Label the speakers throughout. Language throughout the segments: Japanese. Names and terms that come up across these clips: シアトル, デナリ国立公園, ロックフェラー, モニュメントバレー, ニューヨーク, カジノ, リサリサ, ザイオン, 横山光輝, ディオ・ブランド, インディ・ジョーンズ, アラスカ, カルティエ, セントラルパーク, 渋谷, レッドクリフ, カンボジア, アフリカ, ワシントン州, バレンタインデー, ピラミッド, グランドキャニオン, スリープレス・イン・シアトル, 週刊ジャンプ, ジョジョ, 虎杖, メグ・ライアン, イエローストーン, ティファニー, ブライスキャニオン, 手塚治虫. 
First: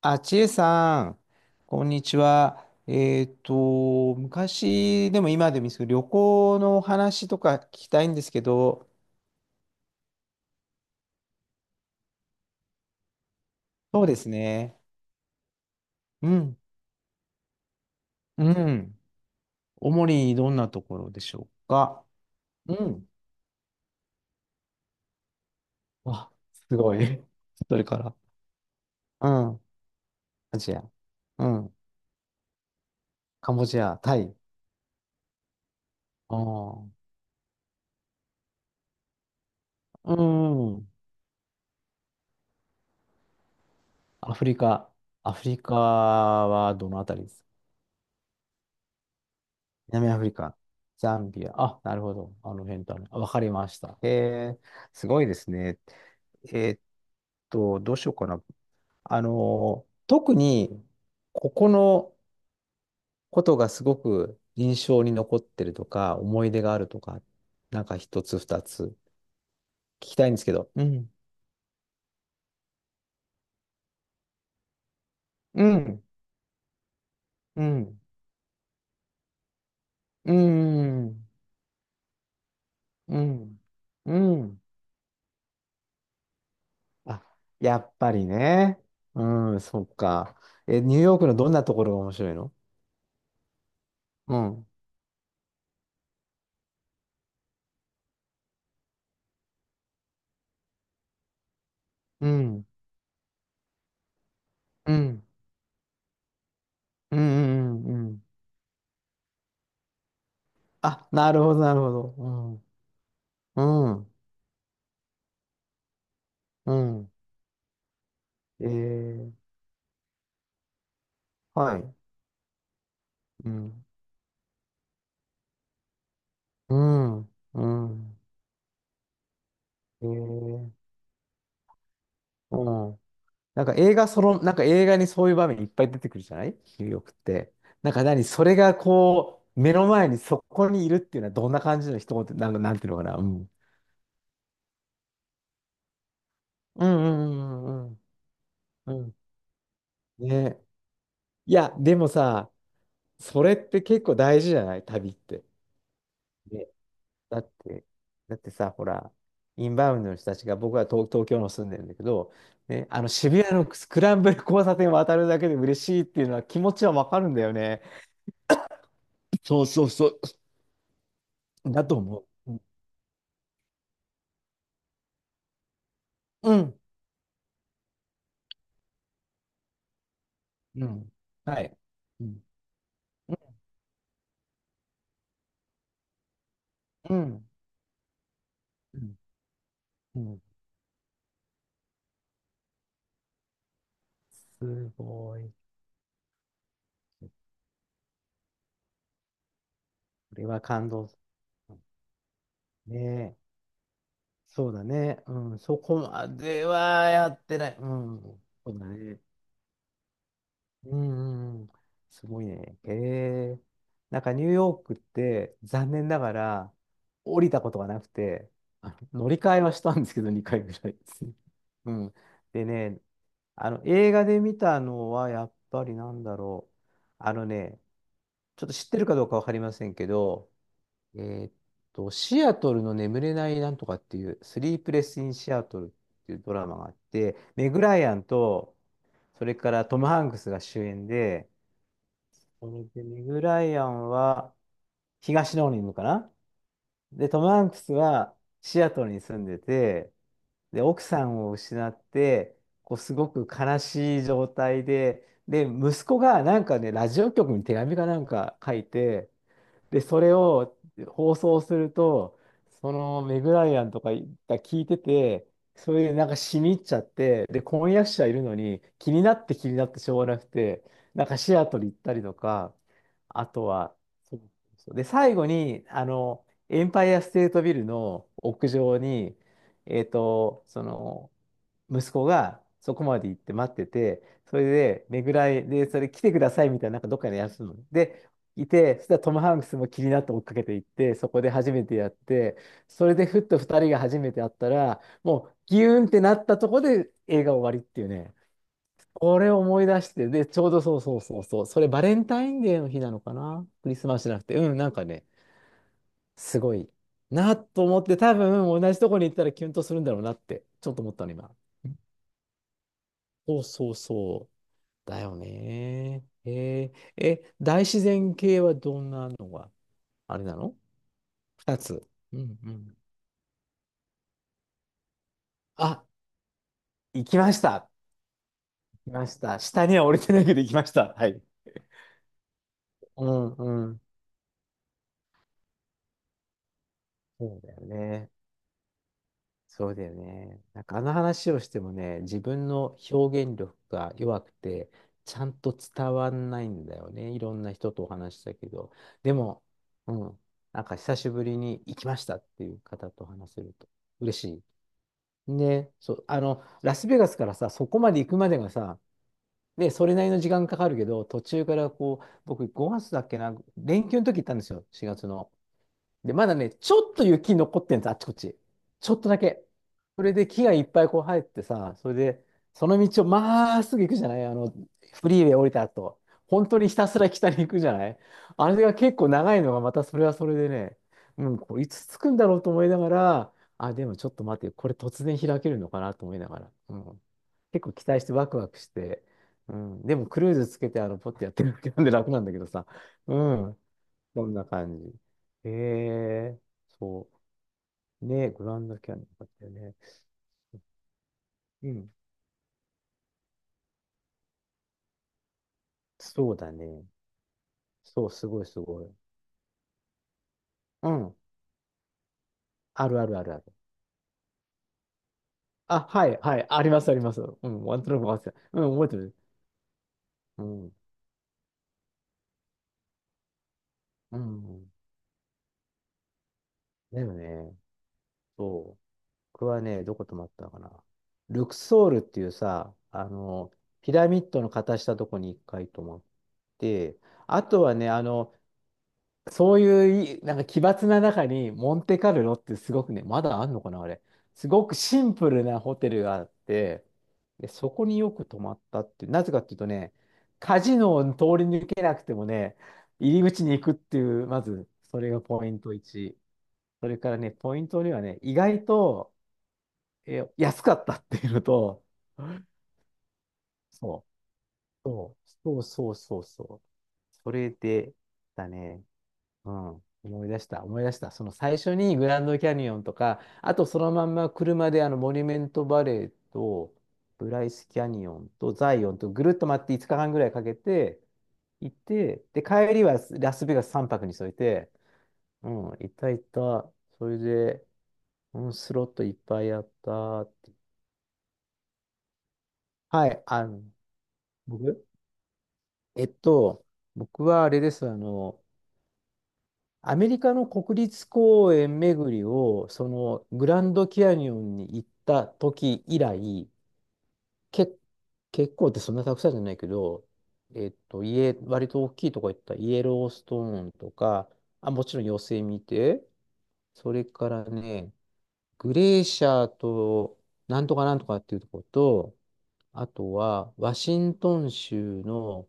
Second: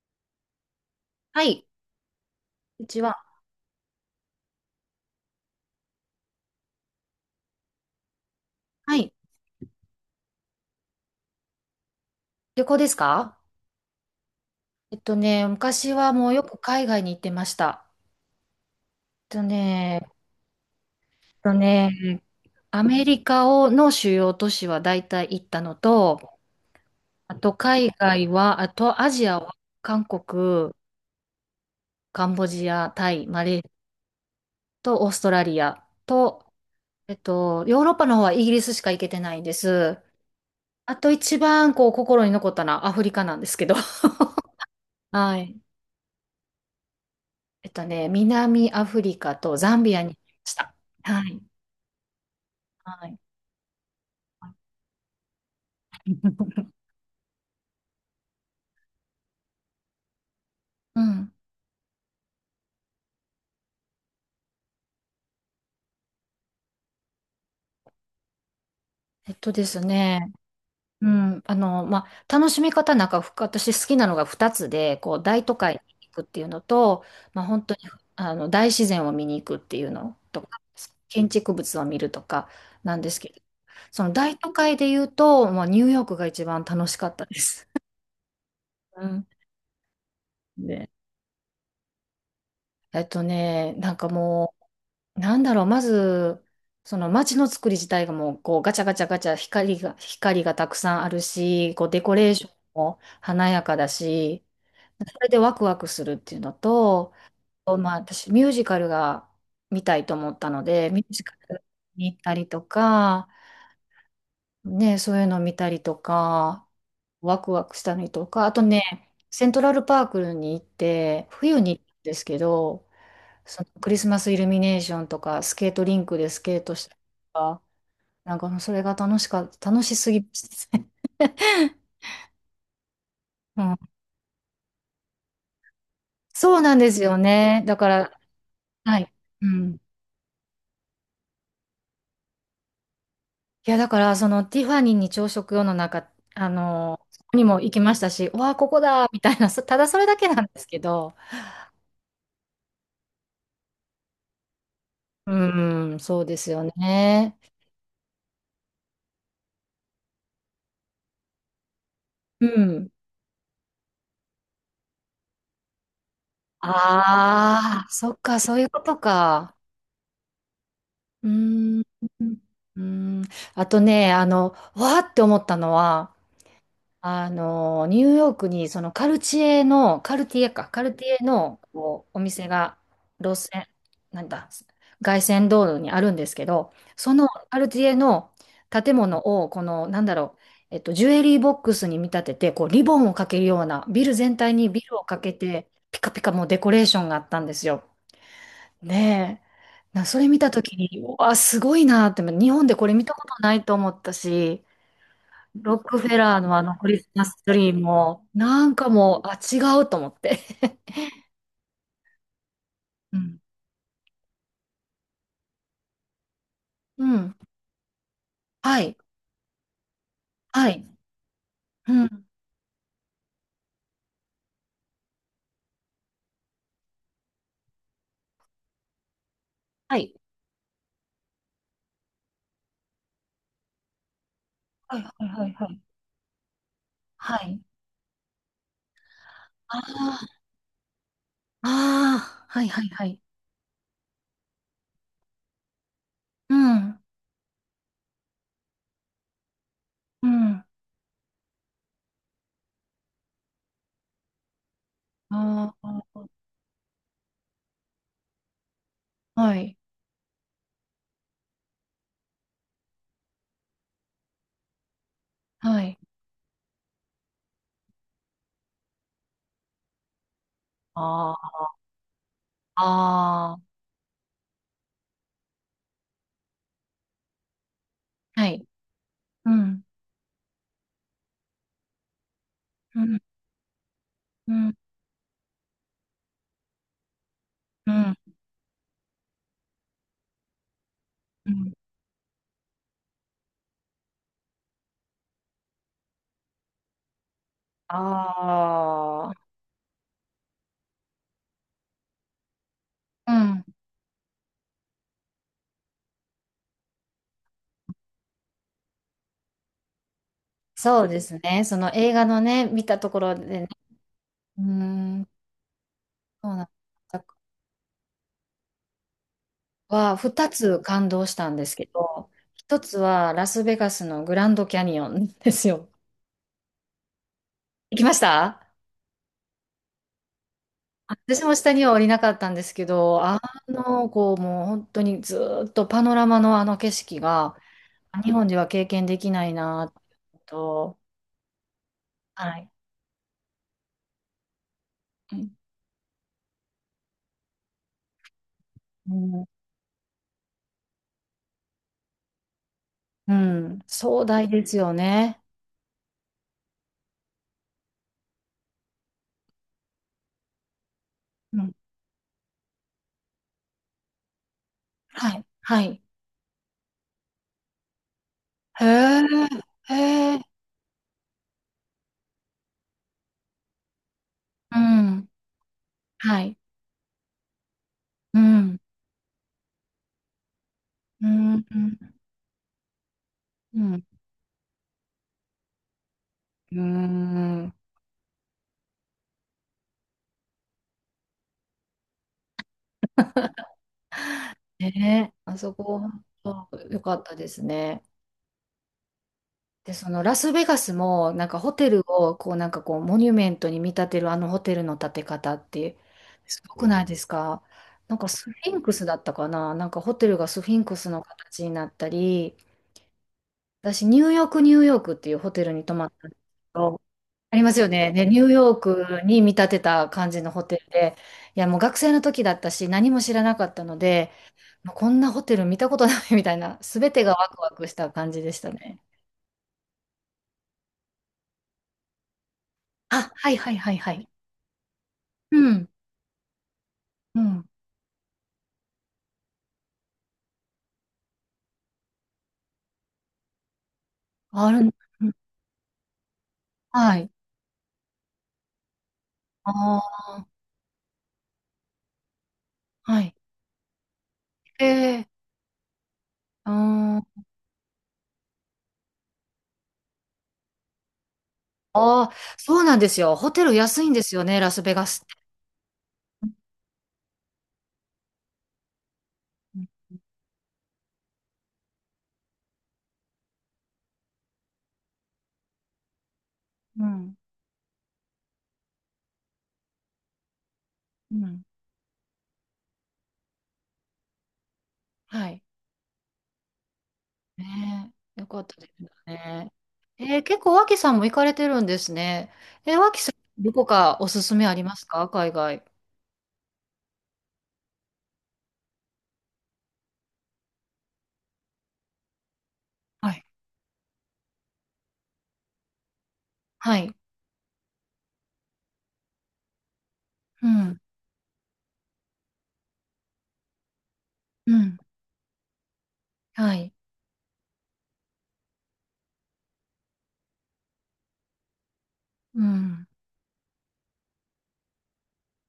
Speaker 1: あ、ちえさん、
Speaker 2: はい。
Speaker 1: こんにちは。
Speaker 2: うちは、
Speaker 1: 昔でも今でもいいですけど、旅行のお話とか聞きたいんですけど、
Speaker 2: はい。旅行ですか？
Speaker 1: そうですね。
Speaker 2: 昔は
Speaker 1: う
Speaker 2: もうよく
Speaker 1: ん、
Speaker 2: 海外に行ってました。
Speaker 1: うん。
Speaker 2: えっとね、え
Speaker 1: 主
Speaker 2: っ
Speaker 1: にどんなところでしょ
Speaker 2: と
Speaker 1: う
Speaker 2: ね、
Speaker 1: か。う
Speaker 2: アメ
Speaker 1: ん。
Speaker 2: リカをの主要都市は大体行ったの
Speaker 1: わ、
Speaker 2: と、
Speaker 1: すごい。
Speaker 2: あと
Speaker 1: それ
Speaker 2: 海
Speaker 1: から。
Speaker 2: 外は、あとア
Speaker 1: う
Speaker 2: ジアは
Speaker 1: ん。
Speaker 2: 韓
Speaker 1: ア
Speaker 2: 国、
Speaker 1: ジア。うん。
Speaker 2: カンボジア、タイ、マ
Speaker 1: カン
Speaker 2: レーシ
Speaker 1: ボジ
Speaker 2: ア
Speaker 1: ア、タイ。
Speaker 2: とオーストラリア
Speaker 1: あ
Speaker 2: と、
Speaker 1: あ。
Speaker 2: ヨーロッパの方はイギリスしか行けてないんです。
Speaker 1: うん。
Speaker 2: あと一番こう心に残ったのはアフリカなんですけど。
Speaker 1: アフリカ。ア
Speaker 2: は
Speaker 1: フリ
Speaker 2: い。
Speaker 1: カはどのあたりです？
Speaker 2: 南アフリカとザンビア
Speaker 1: 南
Speaker 2: に行き
Speaker 1: アフ
Speaker 2: ま
Speaker 1: リ
Speaker 2: し
Speaker 1: カ、
Speaker 2: た。
Speaker 1: ザ
Speaker 2: は
Speaker 1: ン
Speaker 2: い。
Speaker 1: ビア。あ、なるほど。あの辺だ
Speaker 2: は
Speaker 1: ね。
Speaker 2: い。
Speaker 1: あ、わかりました。へえ、すごいですね。え ーっどうしようかな。特に、
Speaker 2: うん。
Speaker 1: ここのことがすごく印象に残ってるとか、思い出があるとか、なんか一つ二つ聞
Speaker 2: えっとです
Speaker 1: きたい
Speaker 2: ね、
Speaker 1: んですけど。う
Speaker 2: う
Speaker 1: ん。
Speaker 2: ん。楽しみ方なんか、私好きなのが2つで、こう、大都
Speaker 1: う
Speaker 2: 会に
Speaker 1: ん。
Speaker 2: 行くっていうのと、
Speaker 1: う
Speaker 2: 本当に、
Speaker 1: ん。
Speaker 2: 大自然を見に行くっていうの
Speaker 1: う
Speaker 2: とか、
Speaker 1: ん。
Speaker 2: 建築物を見るとかなんで
Speaker 1: う
Speaker 2: すけど、
Speaker 1: ん。
Speaker 2: その
Speaker 1: う
Speaker 2: 大都
Speaker 1: ん。
Speaker 2: 会で言うと、ニューヨークが一番楽しかっ
Speaker 1: あ、
Speaker 2: たです。
Speaker 1: やっぱりね。
Speaker 2: うん。
Speaker 1: うん、そっ か。え、
Speaker 2: で、
Speaker 1: ニューヨークのどんなところが面白いの？
Speaker 2: なんか
Speaker 1: う
Speaker 2: も
Speaker 1: ん。
Speaker 2: う、なんだろう、まず、その街の作り自体がもう、こう、ガチャガチャガチャ、光がたくさんあるし、こう、デコ
Speaker 1: う
Speaker 2: レーション
Speaker 1: ん。
Speaker 2: も華やかだし、
Speaker 1: う
Speaker 2: そ
Speaker 1: ん。
Speaker 2: れでワクワクするっていうのと、
Speaker 1: うん。うん。うんうん、
Speaker 2: 私、ミュージカルが見たいと思ったので、ミュ
Speaker 1: あ、
Speaker 2: ージ
Speaker 1: な
Speaker 2: カ
Speaker 1: るほど、
Speaker 2: ル
Speaker 1: なるほ
Speaker 2: に行ったり
Speaker 1: ど。
Speaker 2: とか、
Speaker 1: うん。うん。
Speaker 2: ね、そういうの見たりとか、
Speaker 1: うん、
Speaker 2: ワクワクしたりとか、あと
Speaker 1: え
Speaker 2: ね、
Speaker 1: ー、
Speaker 2: セントラルパークに行って、冬に
Speaker 1: は
Speaker 2: 行った
Speaker 1: い。
Speaker 2: んですけど、
Speaker 1: う
Speaker 2: その
Speaker 1: ん。
Speaker 2: クリスマスイルミネーションとか、スケートリンクでスケート
Speaker 1: う
Speaker 2: したり
Speaker 1: ん。
Speaker 2: とか、
Speaker 1: うん。
Speaker 2: なんかもうそれが楽し
Speaker 1: え
Speaker 2: すぎまし
Speaker 1: ー、
Speaker 2: たね。
Speaker 1: うん。
Speaker 2: う
Speaker 1: なん
Speaker 2: ん、
Speaker 1: か映画、なんか映画にそういう場面いっぱい出てくるじゃない、ニ
Speaker 2: そうなん
Speaker 1: ュー
Speaker 2: で
Speaker 1: ヨ
Speaker 2: す
Speaker 1: ークっ
Speaker 2: よ
Speaker 1: て。
Speaker 2: ね。だか
Speaker 1: なんか
Speaker 2: ら、
Speaker 1: 何、それが
Speaker 2: はい。
Speaker 1: こ
Speaker 2: う
Speaker 1: う、目
Speaker 2: ん。い
Speaker 1: の前にそこにいるっていうのはどんな感じの一言、なんか、なんていうのかな。うん。
Speaker 2: や、だから、そのティファニーに朝食用の中、
Speaker 1: うん
Speaker 2: そこにも行き
Speaker 1: うんう
Speaker 2: ま
Speaker 1: ん
Speaker 2: したし、うわあ、ここ
Speaker 1: うん、う
Speaker 2: だ
Speaker 1: ん。
Speaker 2: みたいな、ただそれだ
Speaker 1: う
Speaker 2: け
Speaker 1: ん
Speaker 2: なんで
Speaker 1: ね。
Speaker 2: すけど、
Speaker 1: いや、でもさ、それって結構大事じゃない、旅って。
Speaker 2: うん、そうですよ
Speaker 1: ね、
Speaker 2: ね。
Speaker 1: だって、だってさ、ほら、インバウンドの人たちが、僕は東京の住んでるんだけど、
Speaker 2: う
Speaker 1: ね、
Speaker 2: ん。
Speaker 1: あの渋谷のスクランブル交差点を渡るだけで嬉しいっていうのは、気持ちはわかるんだよね。
Speaker 2: ああ、そっか、そういうことか。
Speaker 1: そうそうそう。
Speaker 2: うーん、う
Speaker 1: だと思う。
Speaker 2: ーん、あとね、わーって思ったのは、
Speaker 1: うん。
Speaker 2: ニューヨークにそのカルチエの、カルティエか、カ
Speaker 1: う
Speaker 2: ルテ
Speaker 1: ん。
Speaker 2: ィエの
Speaker 1: はい。
Speaker 2: こうお
Speaker 1: うん。
Speaker 2: 店が、
Speaker 1: う
Speaker 2: 路線、なんだ、凱旋道路にあるんですけど、そ
Speaker 1: ん。
Speaker 2: のカルティエの建
Speaker 1: うん。
Speaker 2: 物を、この、なんだ
Speaker 1: う
Speaker 2: ろう、
Speaker 1: ん、
Speaker 2: ジュエリーボックスに見立てて、こう、リボンをかけるような、ビル全体にビ
Speaker 1: す
Speaker 2: ルをかけ
Speaker 1: ごい。こ
Speaker 2: て、ピカピカもうデコレーションがあったんですよ。ねえ。それ見
Speaker 1: れ
Speaker 2: た
Speaker 1: は
Speaker 2: ときに、
Speaker 1: 感動
Speaker 2: う
Speaker 1: す
Speaker 2: わ、すご
Speaker 1: る。
Speaker 2: いなって、日本でこれ
Speaker 1: ね
Speaker 2: 見たことな
Speaker 1: え。
Speaker 2: いと思ったし、
Speaker 1: そうだね。うん。
Speaker 2: ロ
Speaker 1: そ
Speaker 2: ック
Speaker 1: こ
Speaker 2: フェ
Speaker 1: ま
Speaker 2: ラーのあ
Speaker 1: で
Speaker 2: のクリ
Speaker 1: は
Speaker 2: スマ
Speaker 1: や
Speaker 2: ス
Speaker 1: っ
Speaker 2: ツ
Speaker 1: てな
Speaker 2: リ
Speaker 1: い。
Speaker 2: ー
Speaker 1: う
Speaker 2: も、
Speaker 1: ん。
Speaker 2: な
Speaker 1: そ
Speaker 2: ん
Speaker 1: うだ
Speaker 2: か
Speaker 1: ね。
Speaker 2: もう、あ、違うと思って。
Speaker 1: うんうんうん。すごいね。へ
Speaker 2: うん。
Speaker 1: え。なんかニューヨークって残念ながら
Speaker 2: うん。
Speaker 1: 降りたことがなくて、
Speaker 2: は
Speaker 1: あ
Speaker 2: い。
Speaker 1: の乗り換えはしたんですけど、2回
Speaker 2: は
Speaker 1: ぐら
Speaker 2: い。
Speaker 1: いですね。
Speaker 2: う
Speaker 1: うん。
Speaker 2: ん。
Speaker 1: でね、あの映画で見たのはやっぱりなんだろう。あのね、ちょっと知ってるかどうかわかりません
Speaker 2: は
Speaker 1: け
Speaker 2: い。
Speaker 1: ど、えーっシアトルの眠れないなんとかっていう、スリープ
Speaker 2: はい
Speaker 1: レ
Speaker 2: は
Speaker 1: ス・イ
Speaker 2: い
Speaker 1: ン・
Speaker 2: はい
Speaker 1: シア
Speaker 2: は
Speaker 1: ト
Speaker 2: い。
Speaker 1: ルっていうドラマがあっ
Speaker 2: は
Speaker 1: て、
Speaker 2: い。
Speaker 1: メグ・ライアンと、それからトム・ハン
Speaker 2: あ
Speaker 1: クスが主演で、
Speaker 2: あ、ああ、は
Speaker 1: そ
Speaker 2: いは
Speaker 1: れ
Speaker 2: い
Speaker 1: で
Speaker 2: はい。
Speaker 1: メグ・ライアンは東の方に住むかな、
Speaker 2: うん。
Speaker 1: で、トム・ハンクスはシアトルに住んでて、
Speaker 2: うん。
Speaker 1: で、奥さんを失って、こうすごく悲しい状態で、で、
Speaker 2: あ
Speaker 1: 息子
Speaker 2: あ、
Speaker 1: がなんかね、ラジオ局に手紙かなんか書いて、
Speaker 2: はい。
Speaker 1: で、それを放送すると、そのメグライアンとかが聞いてて、
Speaker 2: は
Speaker 1: そ
Speaker 2: い。
Speaker 1: れでなんかしみ入っちゃって、で、婚約者いるのに気になって気になってしょうがなくて、なん
Speaker 2: あ
Speaker 1: かシア
Speaker 2: あ、
Speaker 1: トル行ったりとか、あ
Speaker 2: あ
Speaker 1: と
Speaker 2: あ、
Speaker 1: は、そうそうで、最後に、エンパイアステートビルの
Speaker 2: はい。
Speaker 1: 屋上に、
Speaker 2: うん。
Speaker 1: その、息子がそ
Speaker 2: う
Speaker 1: こま
Speaker 2: ん。
Speaker 1: で行って待ってて、
Speaker 2: う
Speaker 1: それ
Speaker 2: ん。
Speaker 1: で、ねぐらい、で、それ来てくださいみたいな、なんかどっかでやるの。
Speaker 2: うん。
Speaker 1: で、いて、そしたらトム・ハンクスも気になって追っかけていって、そこで
Speaker 2: うん。
Speaker 1: 初めてやって、それでふっと2人が初めて会ったら、もうギューンってなったとこで映画終わりっていうね、
Speaker 2: あ
Speaker 1: こ
Speaker 2: あ。
Speaker 1: れを思い出して、で、ちょうどそうそうそうそう、それバレンタインデーの日なの
Speaker 2: う
Speaker 1: か
Speaker 2: ん。
Speaker 1: な、クリスマスじゃなくて、うん、なんかね、すごいなと思って、多分同じとこに行ったらキュンとするんだろうなって、ちょっと
Speaker 2: そう
Speaker 1: 思っ
Speaker 2: で
Speaker 1: たの、
Speaker 2: す
Speaker 1: 今。
Speaker 2: ね。その映画のね、見たところで
Speaker 1: そう
Speaker 2: ね、
Speaker 1: そうそ
Speaker 2: うー
Speaker 1: う。だ
Speaker 2: ん、
Speaker 1: よね。
Speaker 2: そうなん
Speaker 1: えー、
Speaker 2: だ。
Speaker 1: え、大自然系はどんなのがあれ
Speaker 2: 二
Speaker 1: なの？
Speaker 2: つ感動したんです
Speaker 1: 二
Speaker 2: け
Speaker 1: つ。
Speaker 2: ど、
Speaker 1: うんう
Speaker 2: 一
Speaker 1: ん。
Speaker 2: つはラスベガスのグランドキャニオンですよ。
Speaker 1: あ、行きました。
Speaker 2: 行きました。
Speaker 1: 行きました。下には降りてないけど行きました。はい。
Speaker 2: 私も下には降りなかったんですけど、
Speaker 1: うんうん。
Speaker 2: こう、もう本当にずーっとパノラマのあの景色が、
Speaker 1: そうだよね。
Speaker 2: 日本では経験できない
Speaker 1: そ
Speaker 2: な
Speaker 1: うだよね。なん
Speaker 2: と、
Speaker 1: かあの話をしてもね、自
Speaker 2: は
Speaker 1: 分
Speaker 2: い。
Speaker 1: の表現力が弱くて、ちゃ
Speaker 2: う
Speaker 1: んと伝わんないんだよね。いろんな人とお話したけど。で
Speaker 2: ん、
Speaker 1: も、うん、なんか久しぶりに行きましたっていう方と
Speaker 2: う
Speaker 1: 話せる
Speaker 2: ん、
Speaker 1: と
Speaker 2: 壮
Speaker 1: 嬉
Speaker 2: 大
Speaker 1: し
Speaker 2: ですよね。
Speaker 1: い。ね、そう、ラスベガスからさ、そこまで行くまでがさ、で、それなりの時間かかるけど、途
Speaker 2: う
Speaker 1: 中
Speaker 2: ん、
Speaker 1: からこう、僕5月だっけな、連休の時行ったんですよ、4月
Speaker 2: はい、
Speaker 1: の。
Speaker 2: はい。
Speaker 1: で、まだね、ちょっと雪残ってんです、あっちこっち。
Speaker 2: へ
Speaker 1: ちょっ
Speaker 2: え、
Speaker 1: とだけ。それ
Speaker 2: へえ、
Speaker 1: で木がいっぱいこう生えてさ、それで、その道をまっすぐ行くじゃない、あの、
Speaker 2: うん、
Speaker 1: フリーウェイ降りた後。
Speaker 2: はい、
Speaker 1: 本当にひたすら北に行くじゃない、
Speaker 2: う
Speaker 1: あ
Speaker 2: ん、
Speaker 1: れが結構長いのがまたそれはそれでね、
Speaker 2: う
Speaker 1: う
Speaker 2: ん、
Speaker 1: ん、
Speaker 2: う
Speaker 1: これいつ
Speaker 2: ん、
Speaker 1: 着くんだろうと思いながら、
Speaker 2: う
Speaker 1: あ、
Speaker 2: ん、
Speaker 1: でもちょっと待って、これ突然開けるのかなと思いながら。
Speaker 2: う
Speaker 1: うん、
Speaker 2: ん、
Speaker 1: 結構期待してワクワクして。うん、でもクルーズつけてあのポッてやってるだけなんで楽なんだけどさ。う、そんな感じ。
Speaker 2: ねえ、あ
Speaker 1: へ
Speaker 2: そこ、
Speaker 1: え、
Speaker 2: 本かっ
Speaker 1: そ
Speaker 2: たですね。
Speaker 1: う。ね、グランドキャニオンだったよ
Speaker 2: で、
Speaker 1: ね。
Speaker 2: そのラスベガスも、なんかホ
Speaker 1: う
Speaker 2: テル
Speaker 1: ん。
Speaker 2: を、こう、なんかこう、モニュメントに見立てるあのホテルの建て方って、
Speaker 1: そう
Speaker 2: す
Speaker 1: だ
Speaker 2: ごくない
Speaker 1: ね。
Speaker 2: ですか？なん
Speaker 1: そ
Speaker 2: か
Speaker 1: う、す
Speaker 2: スフ
Speaker 1: ごい
Speaker 2: ィ
Speaker 1: す
Speaker 2: ンク
Speaker 1: ご
Speaker 2: ス
Speaker 1: い。
Speaker 2: だったかな、なんかホテルがスフィンクス
Speaker 1: う
Speaker 2: の
Speaker 1: ん。
Speaker 2: 形になったり、
Speaker 1: あるあるあるある。
Speaker 2: 私、ニューヨーク、ニューヨークっていうホテルに泊
Speaker 1: あ、
Speaker 2: まっ
Speaker 1: は
Speaker 2: たんです
Speaker 1: い、
Speaker 2: け
Speaker 1: はい。ありま
Speaker 2: ど、
Speaker 1: す、あります。
Speaker 2: あり
Speaker 1: う
Speaker 2: ます
Speaker 1: ん。
Speaker 2: よ
Speaker 1: ワント
Speaker 2: ね。
Speaker 1: ラッ
Speaker 2: で、
Speaker 1: ク忘
Speaker 2: ニ
Speaker 1: れ
Speaker 2: ュー
Speaker 1: て
Speaker 2: ヨー
Speaker 1: た、うん、覚えて
Speaker 2: ク
Speaker 1: る。
Speaker 2: に見立てた感じの
Speaker 1: う
Speaker 2: ホテル
Speaker 1: ん。
Speaker 2: で、いや、もう学生の時だったし、何も知らなかったので、
Speaker 1: うん。
Speaker 2: もうこんなホテル見たことない みたいな、すべ
Speaker 1: だ
Speaker 2: てが
Speaker 1: よ
Speaker 2: ワクワ
Speaker 1: ね。
Speaker 2: クした感じでした
Speaker 1: そう。
Speaker 2: ね。
Speaker 1: 僕はね、どこ泊まったのかな。ルクソールっていうさ、
Speaker 2: あ、はいはいはい
Speaker 1: ピ
Speaker 2: は
Speaker 1: ラ
Speaker 2: い。
Speaker 1: ミッドの形したとこに
Speaker 2: う
Speaker 1: 一回
Speaker 2: ん、
Speaker 1: 泊まって、
Speaker 2: う
Speaker 1: あ
Speaker 2: ん。
Speaker 1: とはね、そういうい、なんか奇抜な中に、モンテカルロってすごくね、まだあんのかな、あれ。す
Speaker 2: ある
Speaker 1: ご
Speaker 2: ん、
Speaker 1: くシ
Speaker 2: うん、
Speaker 1: ンプルなホテルがあって、
Speaker 2: はい。
Speaker 1: で、そこによく泊まったってなぜかっていうとね、
Speaker 2: あ
Speaker 1: カジノを通り抜けなくてもね、
Speaker 2: あ、はい。
Speaker 1: 入り口に行くっていう、ま
Speaker 2: え
Speaker 1: ず、そ
Speaker 2: え、
Speaker 1: れがポイント1。それから
Speaker 2: あ
Speaker 1: ね、ポイント2はね、意外と、え、安かったっていうのと、
Speaker 2: あー、そうなんですよ。ホテル安いんで
Speaker 1: そ
Speaker 2: すよね、ラスベガ
Speaker 1: う、
Speaker 2: スって。
Speaker 1: そう、そうそうそう
Speaker 2: う
Speaker 1: そう。それで、だね。う
Speaker 2: ん、
Speaker 1: ん、思い出した、思い出した。その最初にグランドキャニオンとか、あとそのまんま車であのモニュメントバレーと、
Speaker 2: うん、
Speaker 1: ブライスキャニオンとザイオンとぐるっと回って5日間ぐらいかけて
Speaker 2: うん。
Speaker 1: 行って、で、帰りはラスベガス3泊に添えて、
Speaker 2: はい。
Speaker 1: うん、行った行った。それで、
Speaker 2: ねえ、よかっ
Speaker 1: うん、
Speaker 2: たで
Speaker 1: ス
Speaker 2: す
Speaker 1: ロ
Speaker 2: ね。
Speaker 1: ットいっぱいやったっ
Speaker 2: 結
Speaker 1: て。
Speaker 2: 構、脇さんも行かれてるんですね。脇
Speaker 1: は
Speaker 2: さ
Speaker 1: い、
Speaker 2: ん、どこかおすすめあります
Speaker 1: 僕
Speaker 2: か、海外？
Speaker 1: えっと、僕はあれです、アメリカの国立公園巡りを、そ
Speaker 2: は
Speaker 1: の
Speaker 2: い。
Speaker 1: グランドキャニオンに行った時以来、
Speaker 2: はい。
Speaker 1: け、結構ってそんなたくさんじゃないけど、
Speaker 2: うん。
Speaker 1: 家、割と大きいとこ行った、イエローストーンとか、
Speaker 2: う
Speaker 1: あ、
Speaker 2: ん。
Speaker 1: もちろんヨセミテ、
Speaker 2: はい。
Speaker 1: それからね、グレーシャーと、なんとかなんとかっていうとこと、
Speaker 2: うん。
Speaker 1: あとは、ワシントン州の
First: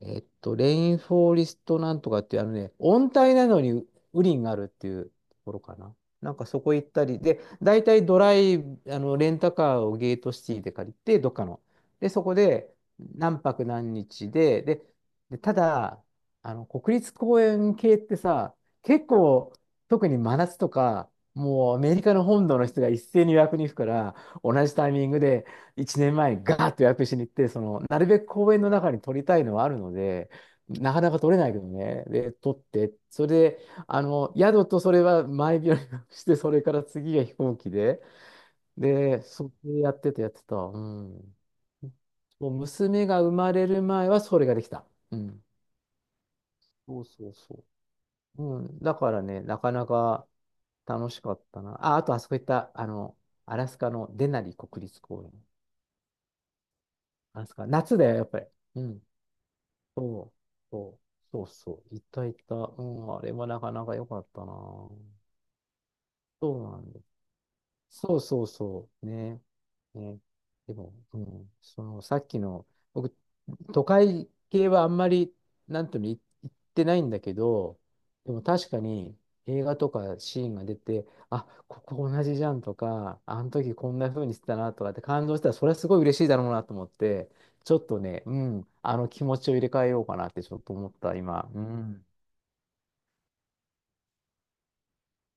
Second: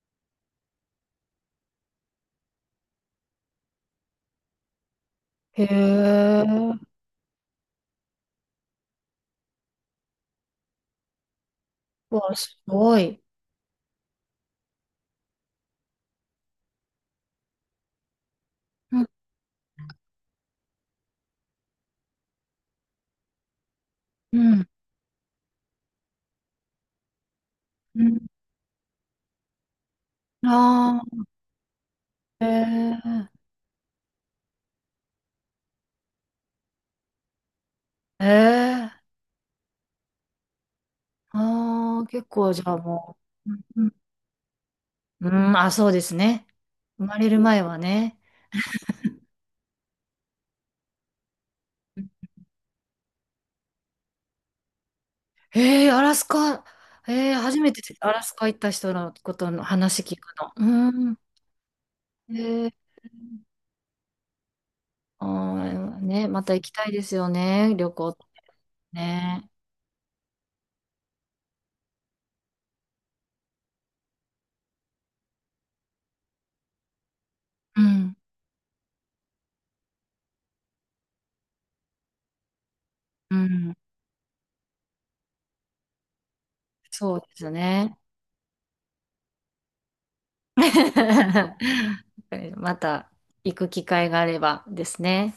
Speaker 1: レインフォーリストなんとかっていう、あのね、温帯なのに雨林があるっていうところ
Speaker 2: へ
Speaker 1: かな。なんかそこ
Speaker 2: え。
Speaker 1: 行ったり、で、大体ドライ、レンタカーをゲートシティで借りて、どっかの。で、そ
Speaker 2: わ、
Speaker 1: こ
Speaker 2: す
Speaker 1: で
Speaker 2: ごい。
Speaker 1: 何泊何日で、で、で、ただ、国立公園系ってさ、
Speaker 2: うん。
Speaker 1: 結構、特に真夏とか、もうアメリカの本土の人が一斉に予約に行くから、
Speaker 2: う
Speaker 1: 同
Speaker 2: ん。
Speaker 1: じタイミングで、1年前にガーッと予約しに行って、その、な
Speaker 2: う
Speaker 1: るべ
Speaker 2: ん。
Speaker 1: く公園の中に撮りたいのはあるので、なかなか
Speaker 2: あ
Speaker 1: 撮れないけどね。で、
Speaker 2: あ、え
Speaker 1: 撮って、それ
Speaker 2: え。
Speaker 1: で、宿とそれは前日の予約して、それから次が飛行機で、
Speaker 2: ええ。
Speaker 1: で、それでやってた、やってた。うん。
Speaker 2: ああ、結
Speaker 1: もう
Speaker 2: 構、じゃあ
Speaker 1: 娘
Speaker 2: も
Speaker 1: が生
Speaker 2: う。
Speaker 1: まれる
Speaker 2: うん。
Speaker 1: 前はそれができた。う
Speaker 2: う
Speaker 1: ん。
Speaker 2: ん、あ、そうですね。
Speaker 1: そ
Speaker 2: 生
Speaker 1: う
Speaker 2: まれ
Speaker 1: そう
Speaker 2: る前
Speaker 1: そ
Speaker 2: はね。
Speaker 1: う。うん。だからね、なかなか楽しかったな。あ、あとあそこ行った、アラスカのデナリ国立公園。
Speaker 2: アラスカ、
Speaker 1: アラス
Speaker 2: 初
Speaker 1: カ、
Speaker 2: めて
Speaker 1: 夏だ
Speaker 2: ア
Speaker 1: よ、
Speaker 2: ラ
Speaker 1: やっ
Speaker 2: ス
Speaker 1: ぱ
Speaker 2: カ
Speaker 1: り。
Speaker 2: 行った
Speaker 1: う
Speaker 2: 人
Speaker 1: ん。
Speaker 2: のことの話聞
Speaker 1: そう、
Speaker 2: くの。
Speaker 1: そう、
Speaker 2: うん。
Speaker 1: そうそう、いた
Speaker 2: え
Speaker 1: いた。
Speaker 2: ー、
Speaker 1: うん、あれはなかなか良かったな。そ
Speaker 2: あーね、また
Speaker 1: う
Speaker 2: 行き
Speaker 1: な
Speaker 2: た
Speaker 1: ん
Speaker 2: い
Speaker 1: で
Speaker 2: で
Speaker 1: す。
Speaker 2: すよね、旅行っ
Speaker 1: そう
Speaker 2: て
Speaker 1: そうそうね。
Speaker 2: ね。
Speaker 1: ね。でも、うん、そのさっきの、僕、都会系はあんまり、なんとも言ってないんだけど、
Speaker 2: うん、
Speaker 1: でも確かに映画とかシーンが出て、あ、ここ同じじゃんとか、
Speaker 2: う
Speaker 1: あの時
Speaker 2: ん、
Speaker 1: こんな風にしてたなとかって感動したら、それはすごい嬉しいだろうなと思っ
Speaker 2: そうで
Speaker 1: て、
Speaker 2: す
Speaker 1: ちょっ
Speaker 2: ね。
Speaker 1: とね、うん、あの気持ちを入れ替えようかなってちょっと思った、今。うん。
Speaker 2: また行く機会があればですね。